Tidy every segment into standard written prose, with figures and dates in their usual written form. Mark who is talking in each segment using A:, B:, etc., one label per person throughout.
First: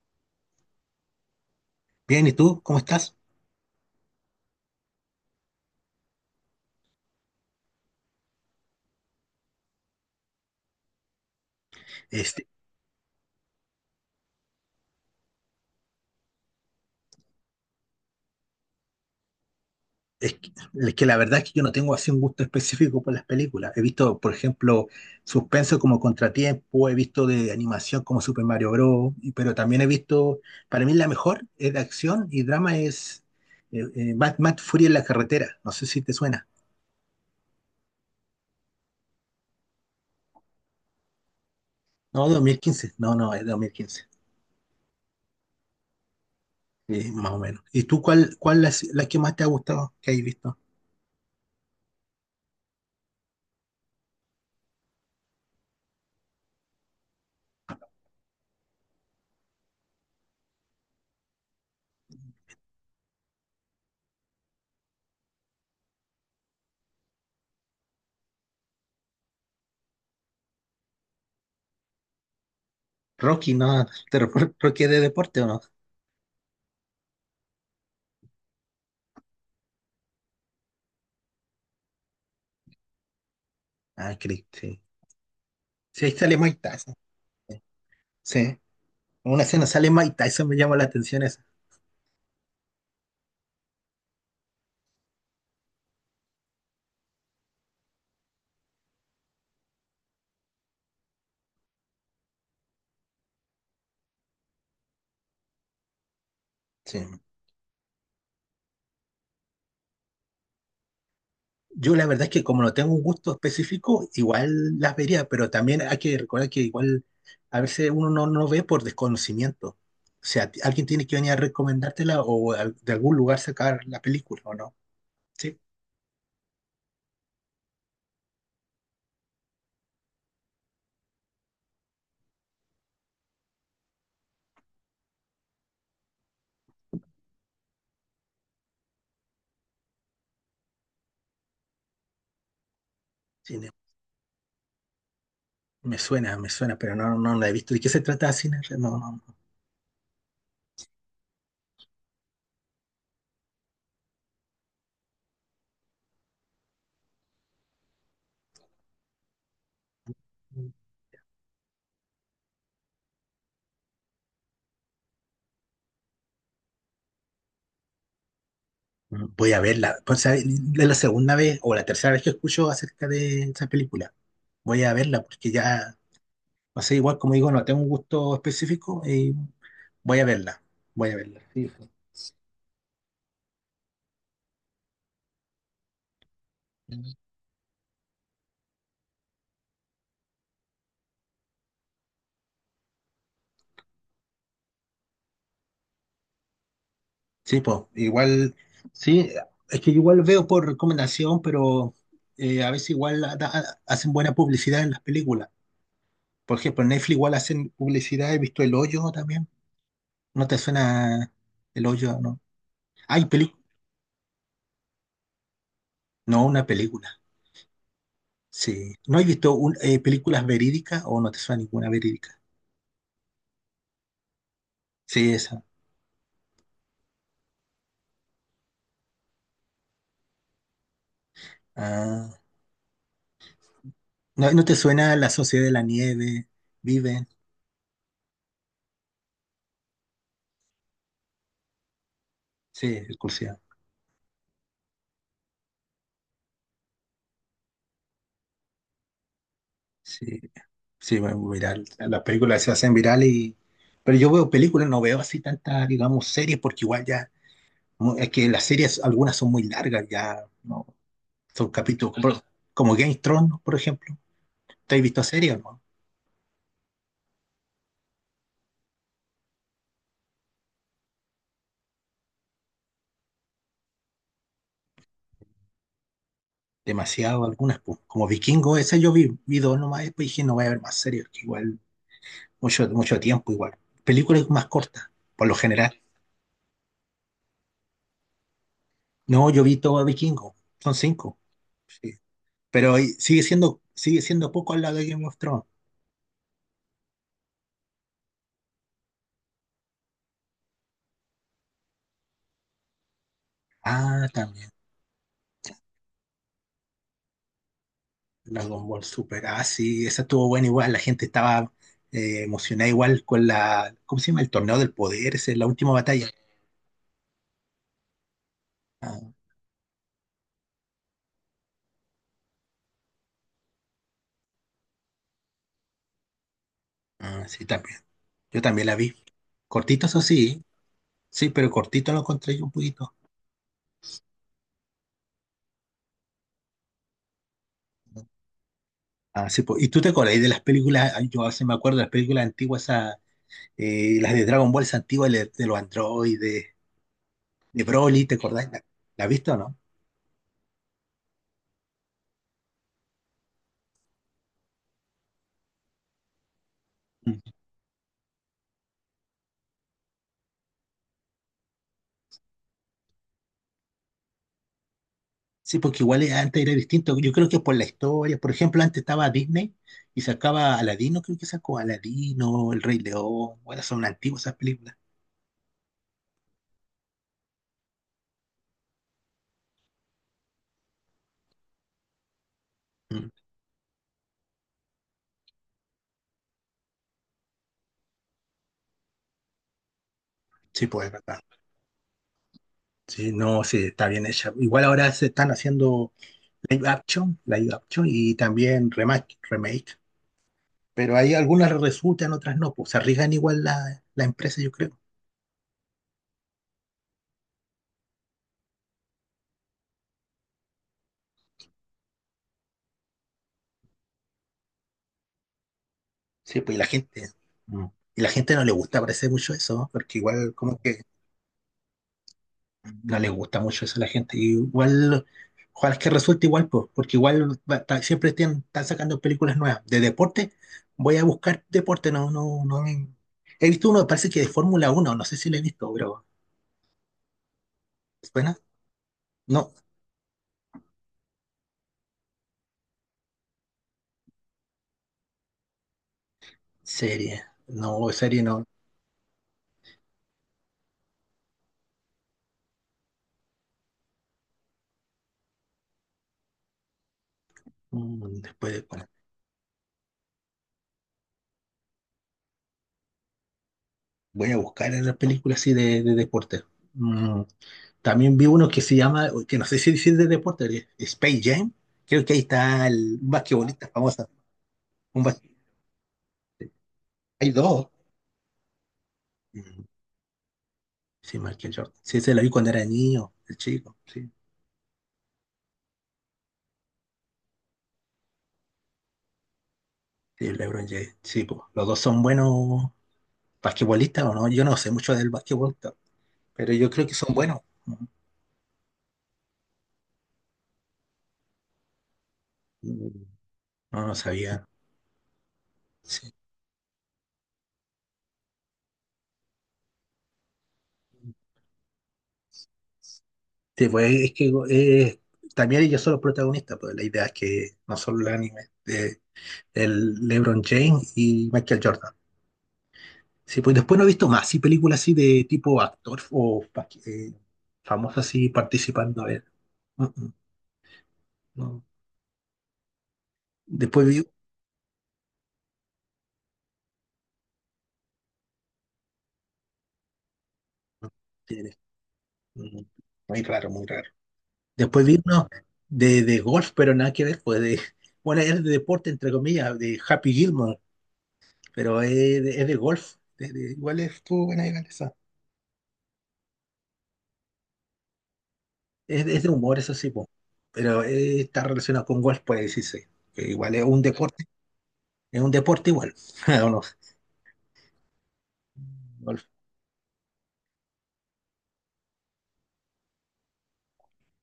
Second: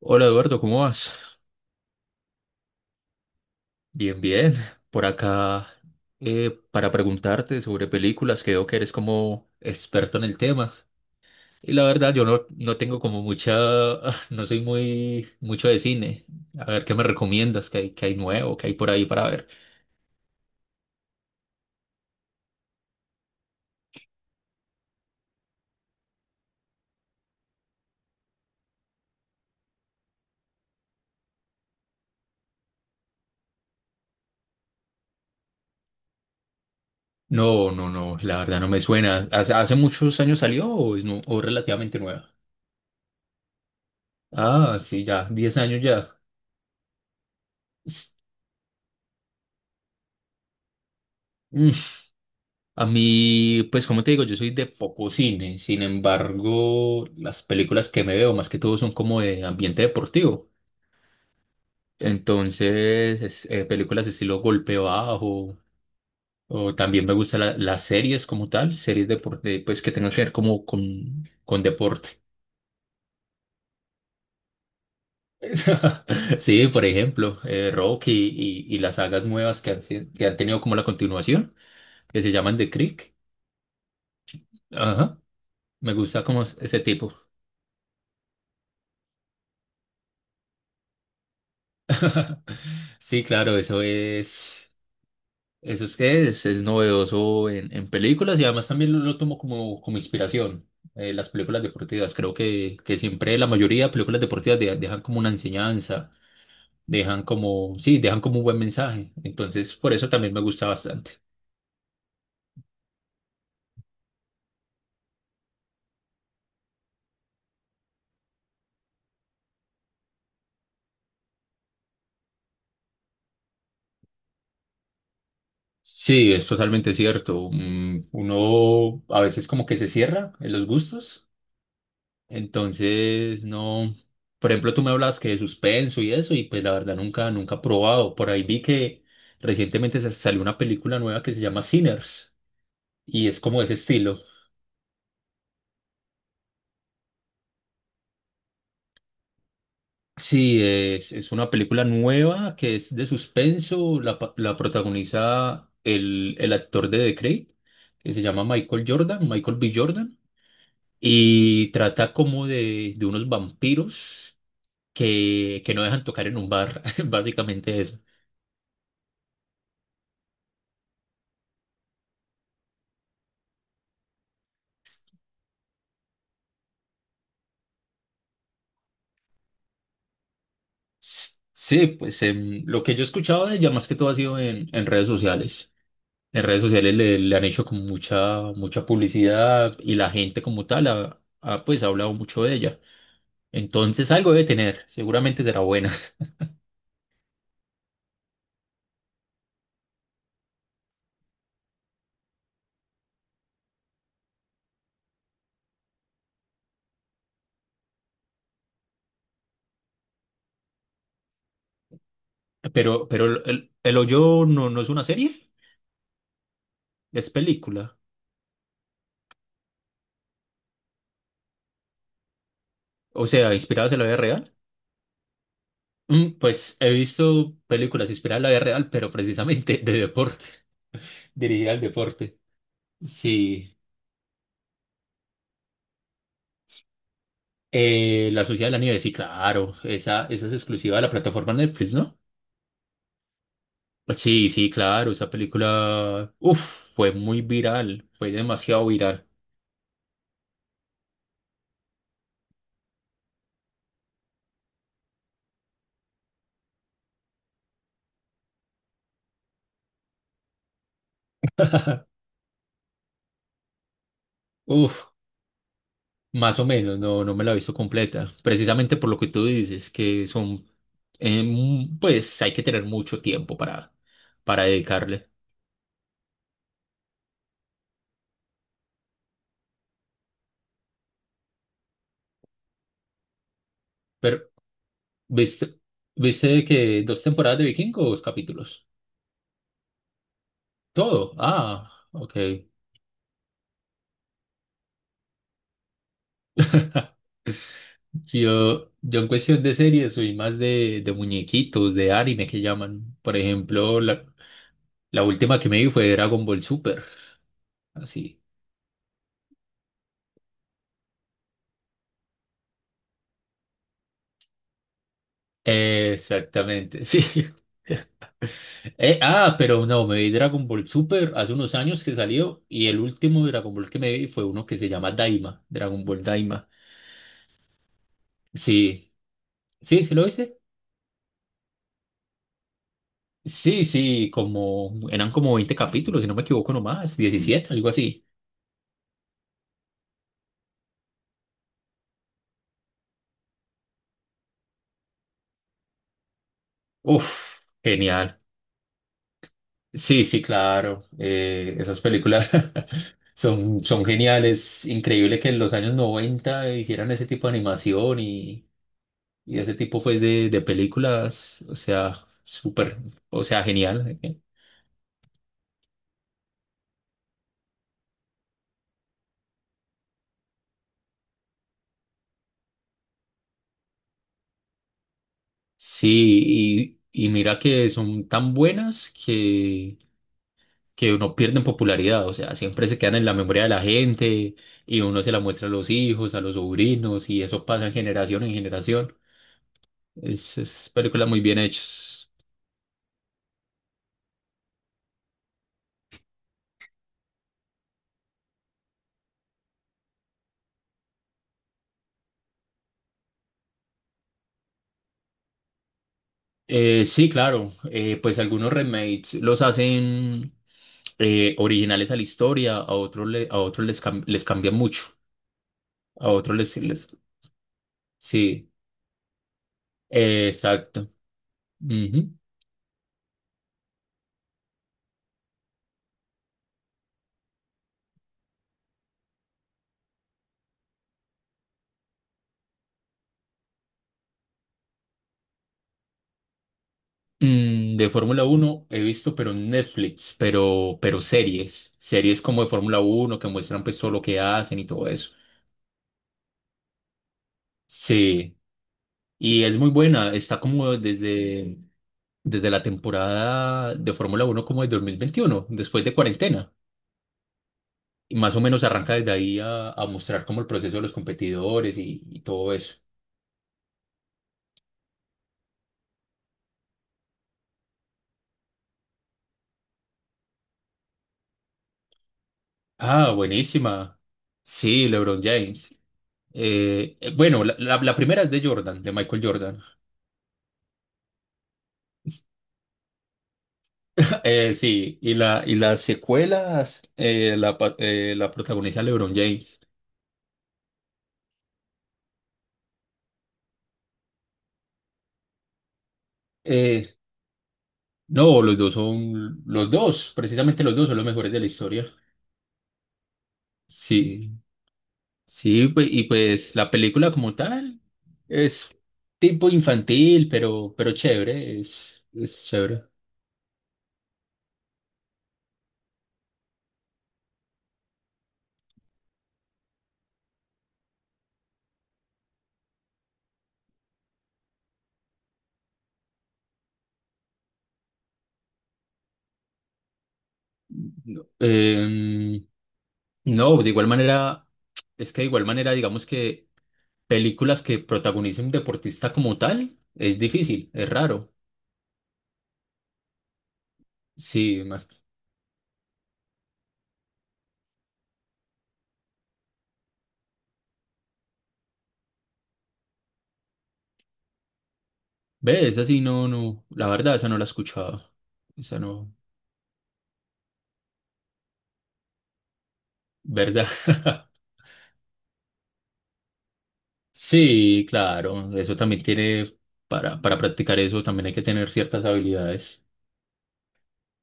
A: Hola Eduardo, ¿cómo vas?
B: Bien, ¿y tú? ¿Cómo estás?
A: Bien, bien. Por acá, para preguntarte sobre películas, que veo que eres como experto en el tema. Y la verdad, yo no,
B: Este,
A: no tengo como mucha, no soy muy mucho de cine. A ver, ¿qué me recomiendas? ¿ qué hay nuevo? ¿Qué hay por ahí para ver?
B: es que la verdad es que yo no tengo así un gusto específico por las películas. He visto, por ejemplo, suspenso como Contratiempo. He visto de animación como Super Mario Bros., pero también he visto, para mí la mejor es de acción y drama es Mad Fury en la carretera. No sé si te suena.
A: No, no, no, la verdad no me suena. ¿ hace muchos años salió o es nu- o relativamente
B: No,
A: nueva?
B: 2015. No, no, es 2015.
A: Ah, sí, ya, 10 años ya.
B: Sí, más o menos. ¿Y tú
A: S-
B: cuál es la que más te ha gustado que hayas visto?
A: A mí, pues como te digo, yo soy de poco cine, sin embargo, las películas que me veo más que todo son como de ambiente deportivo. Entonces, películas de estilo golpe bajo, o también me gustan las series como tal, series deporte, pues que tengan que ver con deporte.
B: Rocky, ¿no? ¿Rocky es de deporte o no?
A: Sí, por ejemplo, Rocky y las sagas nuevas que que han tenido como la continuación, que se llaman The Creek.
B: Ah, creí, sí.
A: Ajá, me
B: Sí, ahí
A: gusta
B: sale
A: como
B: Mike
A: ese
B: Tyson.
A: tipo.
B: Sí, en una escena sale Mike Tyson, me llama la atención esa.
A: Sí, claro, eso es. Eso es que es novedoso en películas y además también lo tomo como, como inspiración. Las películas deportivas, creo que siempre la mayoría de películas deportivas dejan como una enseñanza,
B: Sí.
A: dejan como, sí, dejan como un buen mensaje. Entonces, por eso también me gusta bastante.
B: Yo la verdad es que como no tengo un gusto específico, igual las vería, pero también hay que recordar que igual a veces uno no ve por desconocimiento. O sea, alguien tiene que venir a recomendártela o de algún lugar sacar la película, ¿o no? Sí,
A: Sí, es totalmente cierto. Uno a veces como que se cierra en los gustos. Entonces, no. Por ejemplo, tú me hablas que de suspenso y eso, y pues la verdad nunca, nunca he probado. Por ahí vi que recientemente salió una película nueva que se llama Sinners, y es
B: sí,
A: como
B: me
A: ese estilo.
B: me suena, me suena, pero no la he visto. ¿De qué se trata Cine? No, no,
A: Sí, es una película nueva que es de suspenso, la protagoniza el actor de The Creed, que se llama Michael B. Jordan, y trata como de unos vampiros que no dejan tocar en un bar, básicamente eso.
B: no. Voy a verla. Pues, ¿sabe? Es la segunda vez o la tercera vez que escucho acerca de esa película. Voy a verla porque ya. No sé, igual como digo, no tengo un gusto específico y voy a verla. Voy a verla. Sí,
A: Sí, pues lo que yo he escuchado de ella más que todo ha sido en redes sociales. En redes sociales le han hecho como mucha, mucha publicidad y la gente como tal pues ha hablado mucho de ella. Entonces algo debe tener, seguramente será buena.
B: sí, pues, igual, sí, es que igual veo por recomendación, pero a veces igual hacen buena publicidad en las películas. Por ejemplo, en Netflix igual hacen publicidad, he visto El Hoyo también. ¿No te suena El Hoyo? No.
A: Pero
B: Hay película,
A: El Hoyo no, no es una serie,
B: no, una película.
A: es película.
B: Sí. ¿No has visto películas verídicas o no te suena ninguna verídica?
A: O sea, inspiradas en la vida real.
B: Sí, esa.
A: Pues he visto películas inspiradas en la vida real, pero precisamente de deporte, dirigida al deporte.
B: Ah.
A: Sí.
B: ¿No te suena La Sociedad de la Nieve? Viven.
A: La Sociedad de la Nieve, sí, claro. Esa es exclusiva de la plataforma Netflix, ¿no?
B: Sí, es cursiva.
A: Pues sí, sí, claro. Esa película, uf, fue muy viral. Fue demasiado viral.
B: Sí, sí, bueno, viral. Las películas se hacen virales y. Pero yo veo películas, no veo así tantas, digamos, series, porque igual ya. Es que las series, algunas son muy largas, ya, ¿no? Son capítulos, como Game of Thrones, por ejemplo. ¿Te has
A: Uf,
B: visto series, no?
A: más o menos, no, no me la he visto completa. Precisamente por lo que tú dices, que son, pues hay que tener mucho tiempo para dedicarle.
B: Demasiado algunas, pues. Como Vikingo, esa yo vi, dos nomás, después dije, no voy a ver más series, que igual, mucho, mucho tiempo igual.
A: Pero,
B: Películas más cortas, por lo
A: ¿viste,
B: general.
A: viste que dos temporadas de Vikingos, capítulos?
B: No, yo vi todo Vikingo, son
A: Todo.
B: cinco.
A: Ah,
B: Sí,
A: ok.
B: pero ahí sigue siendo poco al lado de Game of Thrones.
A: Sí, yo en cuestión de series soy más de muñequitos, de anime que llaman. Por ejemplo,
B: Ah, también.
A: la última que me vi fue Dragon Ball Super. Así.
B: Dragon Ball Super. Ah, sí, esa estuvo buena igual. La gente estaba emocionada igual con la, ¿cómo se llama? El torneo del poder, esa es la última batalla.
A: Exactamente, sí.
B: Ah,
A: Pero no, me vi Dragon Ball Super hace unos años que salió y el último Dragon Ball que me vi fue uno que se llama Daima, Dragon Ball Daima.
B: ah, sí, también. Yo también la
A: Sí,
B: vi.
A: sí,
B: Cortito,
A: ¿sí
B: eso
A: lo hice?
B: sí. Sí, pero cortito lo encontré yo un poquito.
A: Sí, sí, como eran como 20 capítulos, si no me equivoco nomás, 17 algo así.
B: Ah, sí, ¿Y tú te acordás de las películas? Ah, yo hace me acuerdo de las películas antiguas, esa, las de Dragon Ball esas antiguas, de los androides,
A: Uf,
B: de Broly, ¿te
A: genial.
B: acordás? ¿La has visto o no?
A: Sí, sí, claro. Esas películas son, son geniales. Increíble que en los años 90 hicieran ese tipo de animación y ese tipo pues de películas. O sea, súper, o sea, genial.
B: Sí, porque igual antes era distinto. Yo creo que por la historia, por ejemplo, antes estaba Disney y sacaba Aladino, creo que sacó Aladino, El Rey León. Bueno, son antiguas esas películas.
A: Sí, y mira que son tan buenas que no pierden popularidad. O sea, siempre se quedan en
B: Mm.
A: la memoria de la gente y uno se la muestra a los hijos, a los sobrinos y eso pasa en generación en generación.
B: Sí,
A: Es
B: pues es
A: películas muy
B: verdad.
A: bien hechas.
B: Sí, no, sí, está bien hecha. Igual ahora se están haciendo live action y también remake, remake. Pero hay algunas resultan, otras no. Pues se arriesgan igual la empresa, yo creo.
A: Sí, claro. Pues algunos remakes los hacen originales a la historia, a otros, les cambia mucho. A otros
B: Sí,
A: les...
B: pues y la
A: les-
B: gente. mm, Y la gente no
A: Sí,
B: le gusta parece mucho eso, ¿no? Porque igual como que
A: exacto. Ujú.
B: no le gusta mucho eso a la gente. Y igual, ojalá es que resulte igual, pues, porque igual siempre están sacando películas nuevas. De deporte, voy a buscar deporte, no, no, no. He visto uno, parece que de Fórmula 1 no sé si lo he visto, pero
A: De Fórmula
B: ¿suena?
A: Uno he visto, pero en
B: No,
A: Netflix, pero series. Series como de Fórmula Uno que muestran pues todo lo que hacen y todo eso.
B: serie, no, serie
A: Sí,
B: no.
A: y es muy buena. Está como desde, desde la temporada de Fórmula Uno como de 2021, después de cuarentena. Y más o
B: Después,
A: menos
B: bueno,
A: arranca desde ahí a mostrar como el proceso de los competidores y todo eso.
B: voy a buscar las películas así de deporte. Mm, También vi uno que se llama, que no sé si es de deporte, Space Jam. Creo que ahí está el un
A: Ah,
B: basquetbolista
A: buenísima.
B: famoso.
A: Sí,
B: Un bas-.
A: LeBron James.
B: Hay
A: Bueno,
B: dos.
A: la primera es de Jordan, de Michael Jordan.
B: Mm, sí, Michael Jordan. Sí, se lo vi cuando era niño, el chico. Sí,
A: Sí, y las secuelas la protagoniza LeBron James.
B: sí, LeBron James. Sí, pues, los dos son buenos basquetbolistas o no. Yo no sé mucho del basquetbol, pero yo creo que
A: Eh,
B: son buenos.
A: no, los dos son, los dos, precisamente los dos son los mejores de la historia.
B: Ujú. No, no
A: Sí.
B: sabía.
A: Y
B: Sí,
A: pues la película como tal es tipo infantil, pero chévere, es chévere.
B: sí, pues es que también ellos son los protagonistas, pues la idea es que no solo el anime, de, el LeBron James y Michael Jordan. Sí, pues después no he visto más, sí, películas así de tipo actor o eh, famosos así participando. A ver. Mm, mm,
A: No,
B: no.
A: no, de igual
B: Después vi,
A: manera, es que de igual manera, digamos que películas que protagonicen un deportista como tal es difícil, es raro.
B: Tienes- mm, muy raro, muy raro.
A: Sí,
B: Después
A: más.
B: vi de golf, pero nada que ver, pues de, bueno, es de deporte, entre comillas, de Happy Gilmore, pero es de golf. Igual estuvo buena igual esa.
A: Ve, esa sí, no, no, la verdad, esa no la he escuchado. Esa
B: Es,
A: no,
B: de es de humor, eso sí, po. Pero está relacionado con golf, puede decirse. Que igual
A: ¿verdad?
B: es un deporte igual. ¿O no?
A: Sí, claro, eso también
B: Golf.
A: tiene, para practicar eso también hay que tener ciertas habilidades.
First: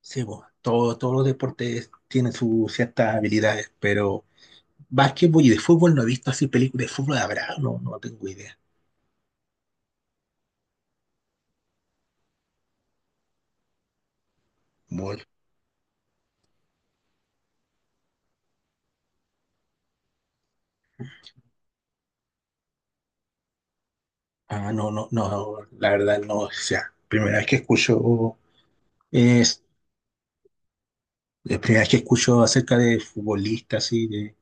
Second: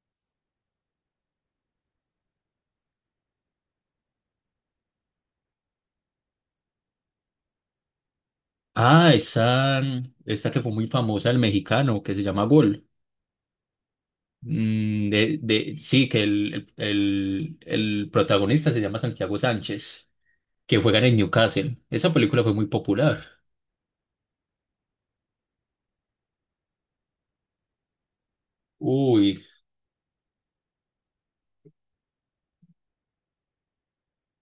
B: Sí, po. Todos los deportes tienen sus ciertas habilidades, pero básquetbol y de fútbol no he visto así películas de fútbol, habrá, no, no tengo idea.
A: Ah, esa, esta que fue muy famosa, el mexicano, que se llama Gol. Sí, que el protagonista se llama Santiago Sánchez, que juega en el Newcastle. Esa película fue muy popular.
B: Ah, no, no, no, la verdad no, o sea, primera vez que escucho,
A: Uy,
B: es, la primera vez que escucho acerca de futbolistas y de,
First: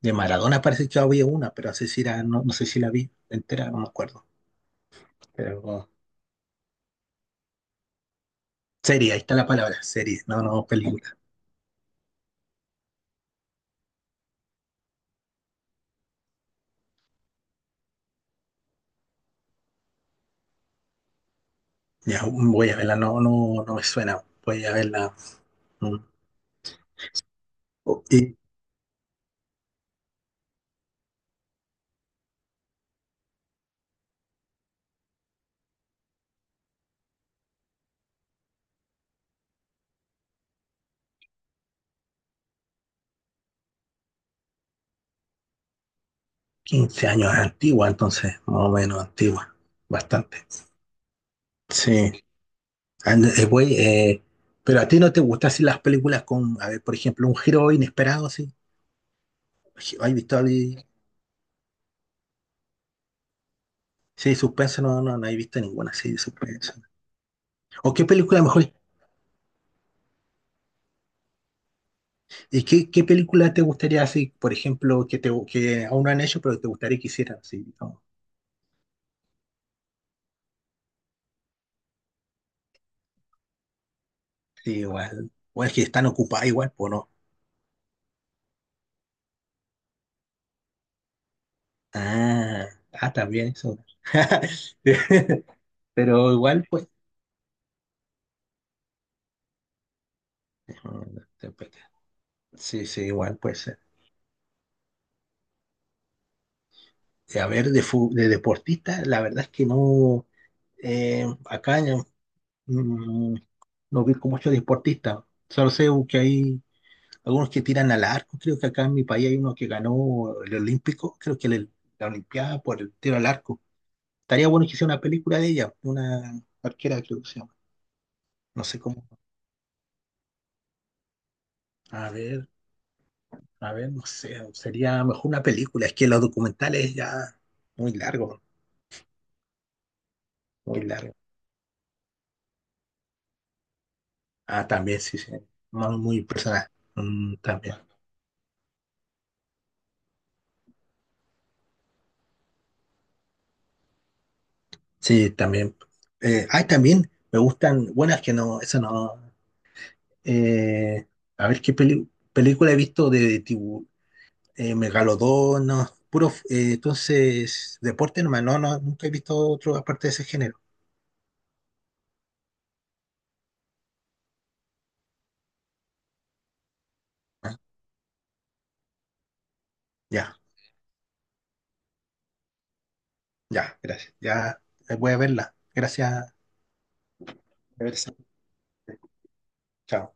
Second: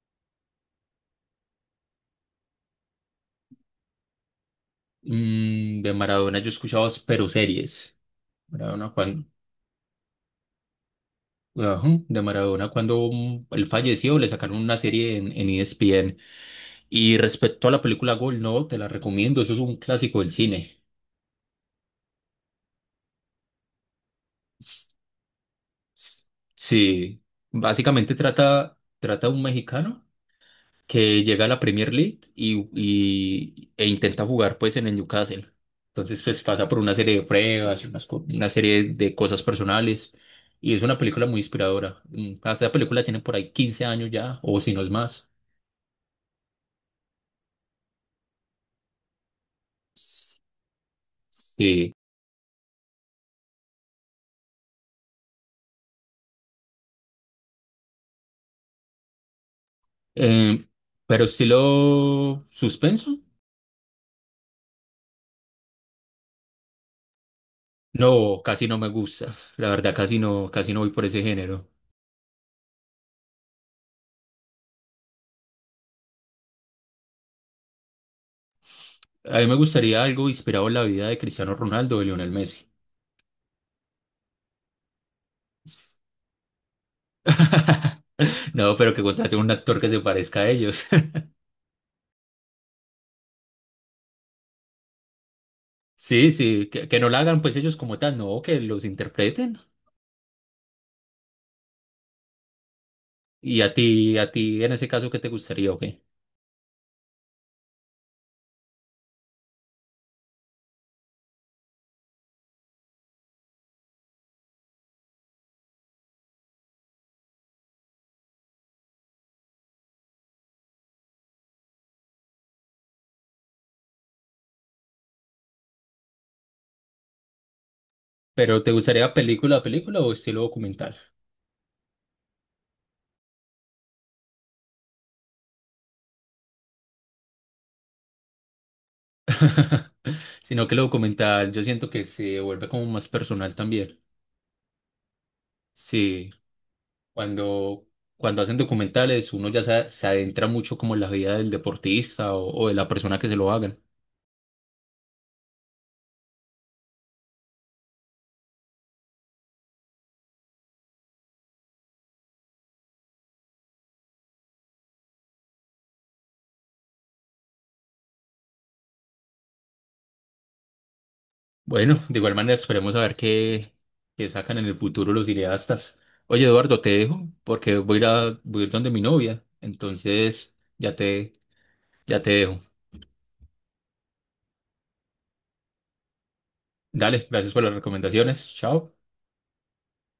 B: de Maradona parece que había una, pero no sé si era, no, no sé si la vi entera, no me acuerdo. Pero
A: de Maradona yo he escuchado pero series. Maradona
B: serie, ahí
A: cuando,
B: está la palabra, serie, no, no, película.
A: ajá, de Maradona cuando él falleció le sacaron una serie en ESPN. Y respecto a la película Gol, no, te la recomiendo, eso es un clásico del cine.
B: Ya voy a verla, no, no, no me suena, voy a verla. mm,
A: S- Sí, básicamente
B: Y
A: trata de un mexicano que llega a la Premier League e intenta jugar pues en el Newcastle. Entonces pues pasa por una serie de pruebas, una serie de cosas personales y es una película muy inspiradora. Esta película tiene por ahí 15 años ya o si no es más.
B: 15 años antigua, entonces, más o menos antigua,
A: S-
B: bastante.
A: Sí.
B: Sí. Güey, pero a ti no te gustan así las películas con, a ver, por ejemplo, un giro inesperado, sí. ¿Has visto
A: Em,
B: ahí-?
A: pero estilo suspenso,
B: Sí, suspenso, no, no, no he visto ninguna así de suspenso. ¿O qué
A: no,
B: película mejor?
A: casi no me gusta. La verdad casi no voy por ese género.
B: ¿Y qué película te gustaría así, por ejemplo, que te que aún no han hecho, pero te gustaría que hicieran así? ¿No?
A: A mí me gustaría algo inspirado en la vida de Cristiano Ronaldo o Lionel Messi.
B: Sí, igual. O es que están ocupadas igual, pues no.
A: No, pero que contraten un actor que se parezca a ellos.
B: Ah, ah, también eso.
A: Sí,
B: Pero
A: sí,
B: igual, pues.
A: que no la hagan pues ellos como tal, no, que los interpreten.
B: Sí, sí, igual,
A: Y
B: pues.
A: a ti en ese caso, ¿qué te gustaría o qué?
B: A ver, de deportistas, la verdad es que no, acá, mm, no vi mucho deportistas, solo sé que hay algunos que tiran al arco, creo que acá en mi país hay uno que ganó el Olímpico, creo que la Olimpiada por el tiro al arco. Estaría bueno que hiciera una película de ella, de una arquera creo que se llama,
A: ¿Pero
B: no
A: te
B: sé cómo.
A: gustaría película a película o estilo documental?
B: A ver, a ver, no sé, sería mejor una película, es que los documentales ya muy largo,
A: Sino que lo
B: muy largo.
A: documental yo siento que se vuelve como más personal también.
B: Ah, también, sí, sí, muy muy
A: Sí,
B: personal. Mm, también.
A: cuando, cuando hacen documentales uno ya se adentra mucho como en la vida del deportista o de la persona que se lo hagan.
B: Sí, también. Ay, también me gustan, bueno, es que no, eso no. eh, a ver qué película he visto de, Megalodón, no, puro, entonces, deporte nomás, no, no, nunca he visto otro aparte de ese género.
A: Bueno, de igual manera esperemos a ver qué, qué sacan en el futuro los cineastas. Oye, Eduardo, te dejo
B: Ah,
A: porque voy a ir a, voy a ir donde mi novia.
B: ya,
A: Entonces, ya te dejo.
B: ya, gracias. Ya voy a verla. Gracias.
A: Dale, gracias por las
B: Gracias.
A: recomendaciones. Chao.
B: Chao.